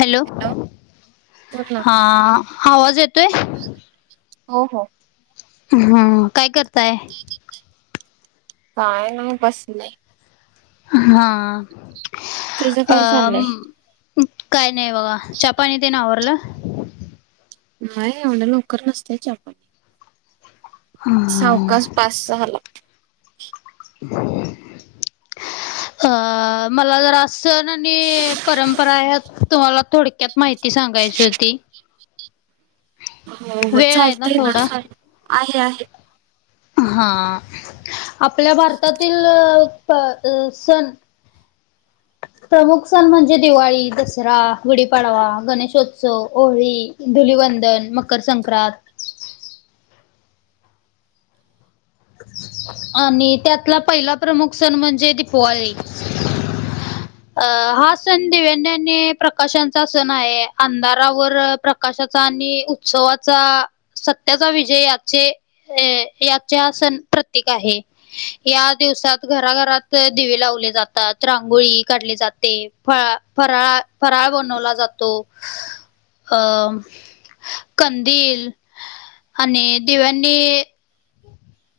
Hello, बोल ना. हा. आवाज येतोय? हो हो. हू अ, काय करताय? काय नाही बसलेय. हा तुझं काय अ चाललंय? काय नाही बघा, च्या पानी तेे न आवरलं. नाही, एवढं लवकर नसतय च्या पाणी, सावकास पाच सहाला. अ, मला जरा अस सण आणि परंपरा यात तुम्हाला थोडक्यात माहिती सांगायची होती. हो हो वेळ आहे चालतय ना, थोडा आहे आहे. हा आपल्या भारतातील ल अ सण [unintelligible] प्रमुख सण म्हणजे दिवाळी, दसरा, गुढीपाडवा गणेशोत्सव, होळी धुलीवंदन, मकर संक्रांत आणि त्यातला पहिला प्रमुख सण म्हणजे दिपवाळी. अ, हा सण दिव्यान्याने प्रकाशांचा सण आहे. अंधारावर प्र कशाचा आणि उत्सवाचा सत्याचा विजय, आजचे अ, याच्या सण प्रतीक आहे. या दिवसात घरा-घरात दिवे लावले जातात. रांगोळी काढली जाते. फ, फराळ -फराळ बनवला जातो. अं, कंदील आणि दिव्यांनी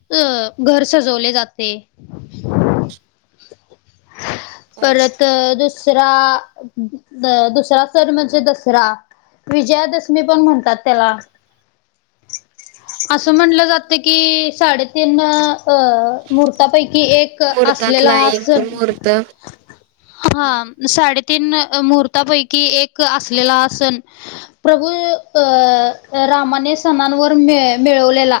अ, घर सजवले जाते. हो, परत दुसरा, दुसरा सण म्हणजे दसरा. विजयादशमी पण म्हणतात त्याला. असं म्हणलं जात की, साडेतीन अ, महूर्तापैकी एक असलेला मुहूर्तातला हा एक सण. मुहूर्त हा, साडेतीन मुहूर्तापैकी एक असलेला सण. प्रभू अ, रामाने सणांवर मिळवलेला.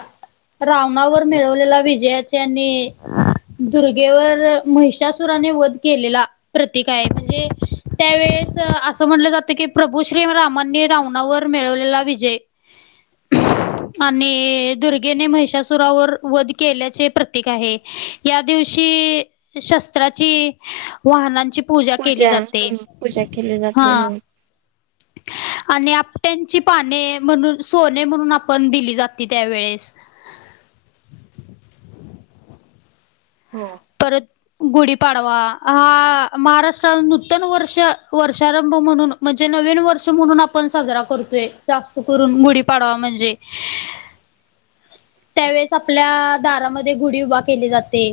रावणावर मिळवलेल्या विजयच्या आणि दुर्गेवर महिषासुराने वध केलेला. प्रतीक आहे. म्हणजे त्यावेेळेस असं म्हणलं जातं की प्रभू श्री रामाने रावणा वर मिळवलेला विजय. आणि दुर्गेने महिषासुरावर वध केल्याचे प्रतीक आहे. या दिवशी शस्त्राची वाहनांची पूजा केली जाते. हं, पूजा केली हा. जाते हो. आणि आपट्यांची पाने म्हणून सोने म्हणून आपण दिली जाते त्यावेेळेस. हो. परत गुढीपाडवा, हा महाराष्ट्रान नूतन वर्ष वर्षारंभ म्हणून म्हणजे नवीन वर्ष म्हणून आपण साजरा करतोय, जास्त करून गुढीपाडवा म्हणजे त्यावेळेस आपल्या दारामध्ये गुढी उभा केली जाते.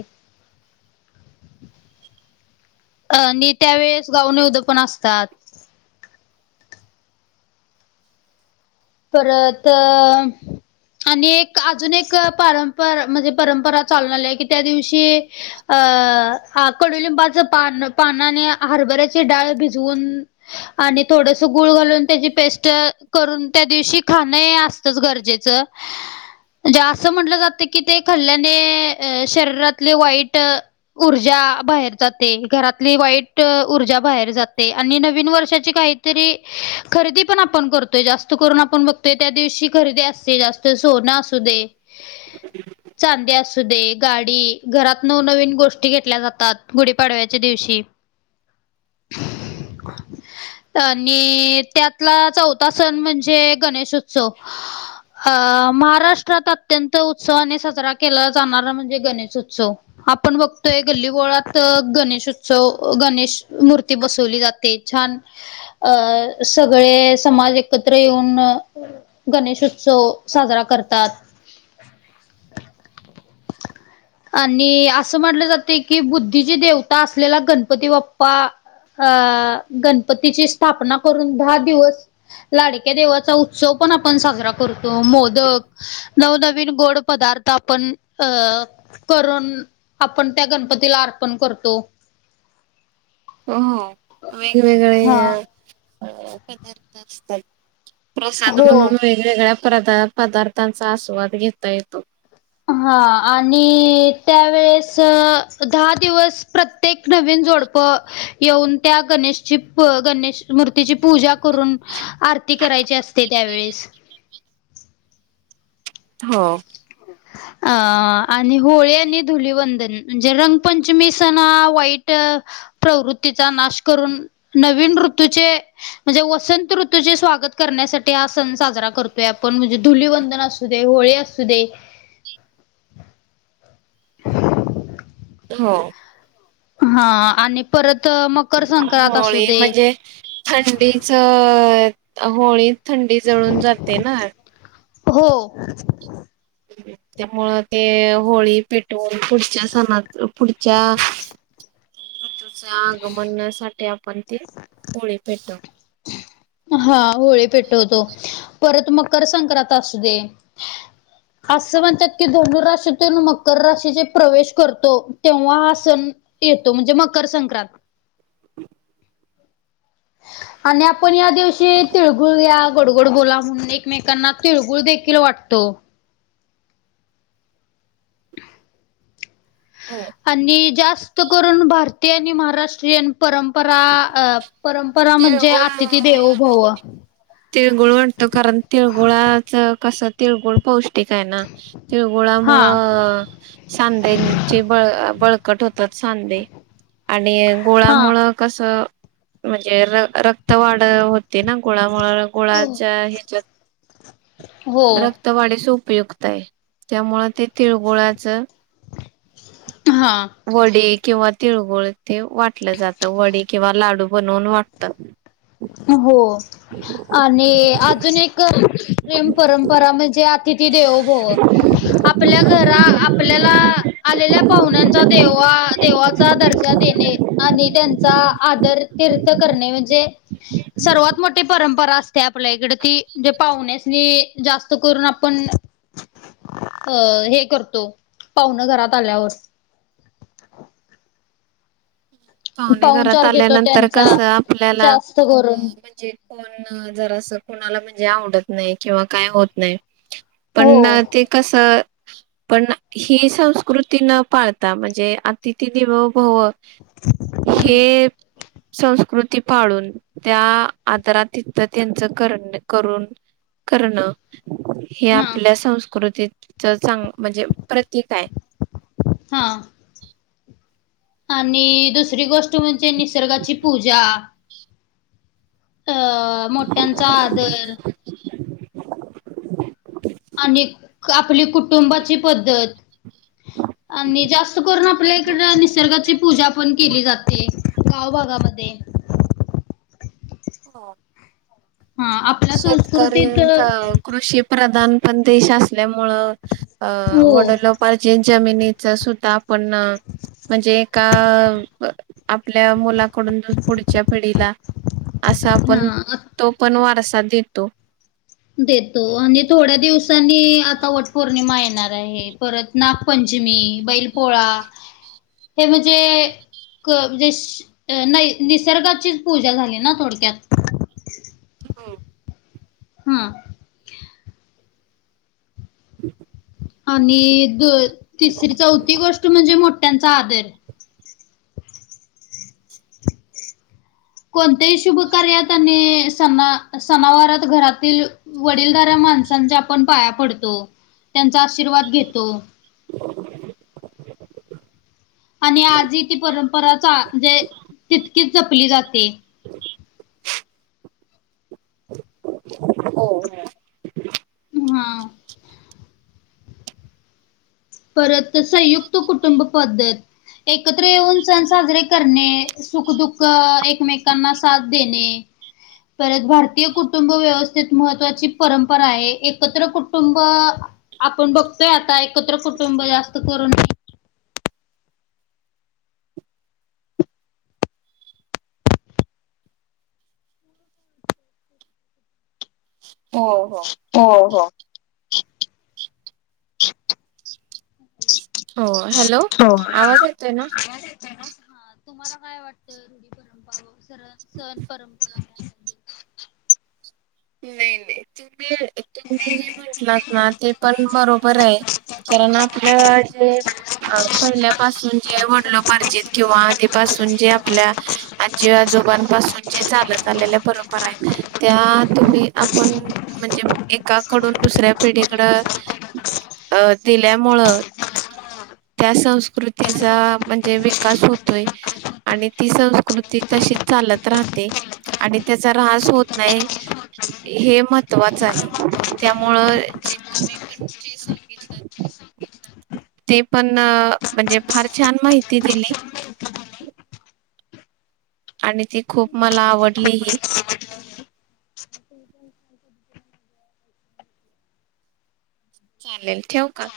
अ, आणि त्यावेेळेस गाव निउदं पण असतात. परत आणि एक अजून एक पारंपर म्हणजे परंपरा चालून आली हाय की त्या दिवशी अ, कडुलिंबाच पान, पान आणि हरभऱ्याची डाळ भिजवून आणि थोडस गुळ घालून त्याची पेस्ट करून. त्या दिवशी खाणं हे असतच गरजेचं. जे असं म्हटलं जातं की ते खाल्ल्याने शरीरातले वाईट ऊर्जा बाहेर जाते. घरातली वाईट ऊर्जा बाहेर जाते आणि नवीन वर्षाची काही तरी खरेदी पण आपण करतोय जास्त करून आपण बघतोय त्या दिवशी खरेदी असते जास्त सोनं असू दे. [unintelligible] चांदी असू दे. गाडी घरात नवनवीन गोष्टी घेतल्या जातात गुढीपाडव्याच्या दिवशी. [inaudible] आणि त्यातला चौथा सण म्हणजे गणेशोत्सव. अ, महाराष्ट्रात अत्यंत उत्सवाने साजरा केला जाणारा म्हणजे गणेशोत्सव. आपण बघतोय गल्लीबोळात गणेश उत्सव गणेश मूर्ती बसवली जाते. छान अ सगळे समाज एकत्र त्र येऊन गणेश उत्सव साजरा करतात. [inaudible] आणि अस म्हटल जाते की बुद्धीची देवता असलेला गणपती बाप्पा. अ गणपतीची स्थापना करून दहा दिवस लाडक्या देवाचा, उत्सव पण आपण साजरा करतो. मोदक नवनवीन गोड पदार्थ, आपण अ करून, आपण त्या गणपतीला अर्पण करतो. हो, हा वेगवेगळे पदार्थ करत असतात. प्रसाद हो म्हणून वेगवेगळ्या प्रदा-पदार्थांचा, आस्वाद घेता येतो. हा आणि त्यावेेळेस, दहा दिवस प्रत्य ते एक नवीन जोडपं येऊन, त्या गणेशची प गणेश मूर्तीची पूजा करून, आरती करायची असते त्यावेळेस. हो. [inaudible] अं आणि होळी आणि धुलीवंदन म्हणजे रंगपंचमी सण हा वाईट प्रवृत्तीचा, नाश करून नवीन ऋतूचे म्हणजे वसंत ऋतूचे स्वागत करण्यासाठी, हा सण साजरा करतोय आपण. म्हणजे धुलीवंदन असू असू दे, होळी असू दे. [inaudible] हो. हा आणि परत मकर संक्रांत असू होळी दे म्हणजे थंडीच, होळीत थंडी जळून जाते ना. हो. त्यामुळ ते होळी पेटवून, पुढच्या सणात पुढच्या [inaudible] ऋतूचे आगमनासाठी, आपण ती होळी पेटवतो. हा, होळी पेटवतो. परत मकर संक्रांत असू दे असं म्हणतात की, धनु राशीतून मकर राशीत प्रवेश करतो. तेव्हा हा सण येतो म्हणजे मकर संक्रांत. [inaudible] आणि आपण या दिवशी, तिळगुळ घ्या गोडगोड बोला म्हणून, एकमेकांना तिळगुळ देखील वाटतो. होय. आणि जास्त करून, भारतीय आणि महाराष्ट्रीयन परंपरा परं परा म्हणजे तिळगुळ आतिथी देवो भव. तिळगुळ वाटतो, कारण तिळगुळाच कस तिळगुळ पोष् ष्टीक आहे ना, हा तिळगुळामुळ सांधेंची बळ-बळकट होतात सांधे आणि हा गुळामुळ कसं? म्हणजे रक्त वाढ होते ना गुळामुळ. हो गुळाच्या ह्याच्यात हो. रक्तवाढीस उपयुक्त आहे. त्यामुळ ते तिळगुळाच हां. वडी किंवा तिळगुळ तेे वाटलं जातं वडी किंवा लाडू बनवून वाटतात. हो, [inaudible] आणि अजून एक परमप्रिय परंपरा म्हणजे 'अतिथी देवो भव. आपल्या घरा आपल्याला आलेल्या पाहुण्यांचा देवा देवा. चा दर्जा देणे आणि त्यांचा आदरातीथ्य करणे म्हणजे. सर्वात मोठी. परंपरा असते आपल्या इकडं ती म्हणजे पाहूण्यास जास्त करून आपण. अ हे करतो पाहुण घरात आल्यावर. पाहुणे घरात पाहुणचार घेतो आल्यानंतर त्यांचा कसं आपल्याला. जास्त करून कोण जरा असं कोणाला म्हणजे आवडत नाही किंवा काय होत नाही. हो पण ते कसं. पण ही संस्कृती न पाळता म्हणजे अतिथी देवभव. ह [inaudible] हे, संस्कृती पाळून त्या आदारात तिथं त्यांचं करण करून. करणं हे हा आपल्या संस्कृतीच चांग म्हणजे प्रतीक आहे. हा, आणि दुसरी गोष्ट म्हणजे निसर्गाची पूजा. अ मोठ्यांचा आदर. आणि क आपली कुटुंबाची पद्धत. आणि जास्त करून आपल्या इकड निसर्गाची पूजा पण केली जाते गावभगामध्ये. हो, हा आप''--'' शेतकऱ्यांचा. कृषी प्रधान पण देश असल्यामुळं अ हो वडलोप. पजे जमिनीच सुद्धा आपण. म्हणजे एका आपल्या मुलाकडून पुढच्या पिढीला. असा आपण हा तो पण वारसा देतो. देतो आणि थोड्या दिवसांनी आता वट पौर्णिमा येणार आहे. परत नागपंचमी बैल पोळा हे म्हणजे. क म्हणजे श अ नाही निसर्गाची पूजा झाली ना थोडक्यात. हो, हम, आणि द तिसरी चौथी गोष्ट म्हणजे मोठ्यांचा आदर. कोणत्याही शुभ कार्यात आणि सना सनावारात घरातील. वडीलधऱ्या माणसांचा आपण पाया पडतो त्यांचा आशीर्वाद घेतो. आणि आजी ती परंपराचा म्हणजे तितकीच जपली जाते. हो हा, हा, परत संयुक्त कुटुंब पद्धत एकत्र येऊन सण साजरे करणे. सुखदुःख एकमेकांना साथ देणे. परत भारतीय कुटुंब व्यवस्थेत महत्त्वाची परंपरा आहे एकत्र कुटुंब. आपण बघतोय आता एकत्र कुटुंब जास्त करून. हो हो, हो हो. हो, हॅलो? हो. आवाज येतय ना? हा तुम्हाला काय वाटतं? रूढी परंपरा सर सण परंपरा [unintelligible] नही नही तें तुम्ही जे म्हटलात ना, ते पण बरोबर ये, कारण आपल्या जे अड पहिल्यापासून जे, वडलो पार्जित किंवा आधीपासून जे आपल्या आजी आजोबांपासून जे चालत आलेल्या परंपरा येत, त्या तुम्ही, आपण म्हणजे एकाकडून दुसऱ्या पिढीकड अ दिल्यामुळं त्या संस्कृतीचा, म्हणजे विकास होतोय. आणि ती संस्कृती तशीच चालत राहते आणि त्याचा रास होत नाही. हे महत्वाच आहे, त्यामुळ जे तुम्ही पण जे [unintelligible] ते पण म्हणजे फार छान माहिती दिली. आणि ती खूप मला आवडली, ही. चालेल, ठेऊ का?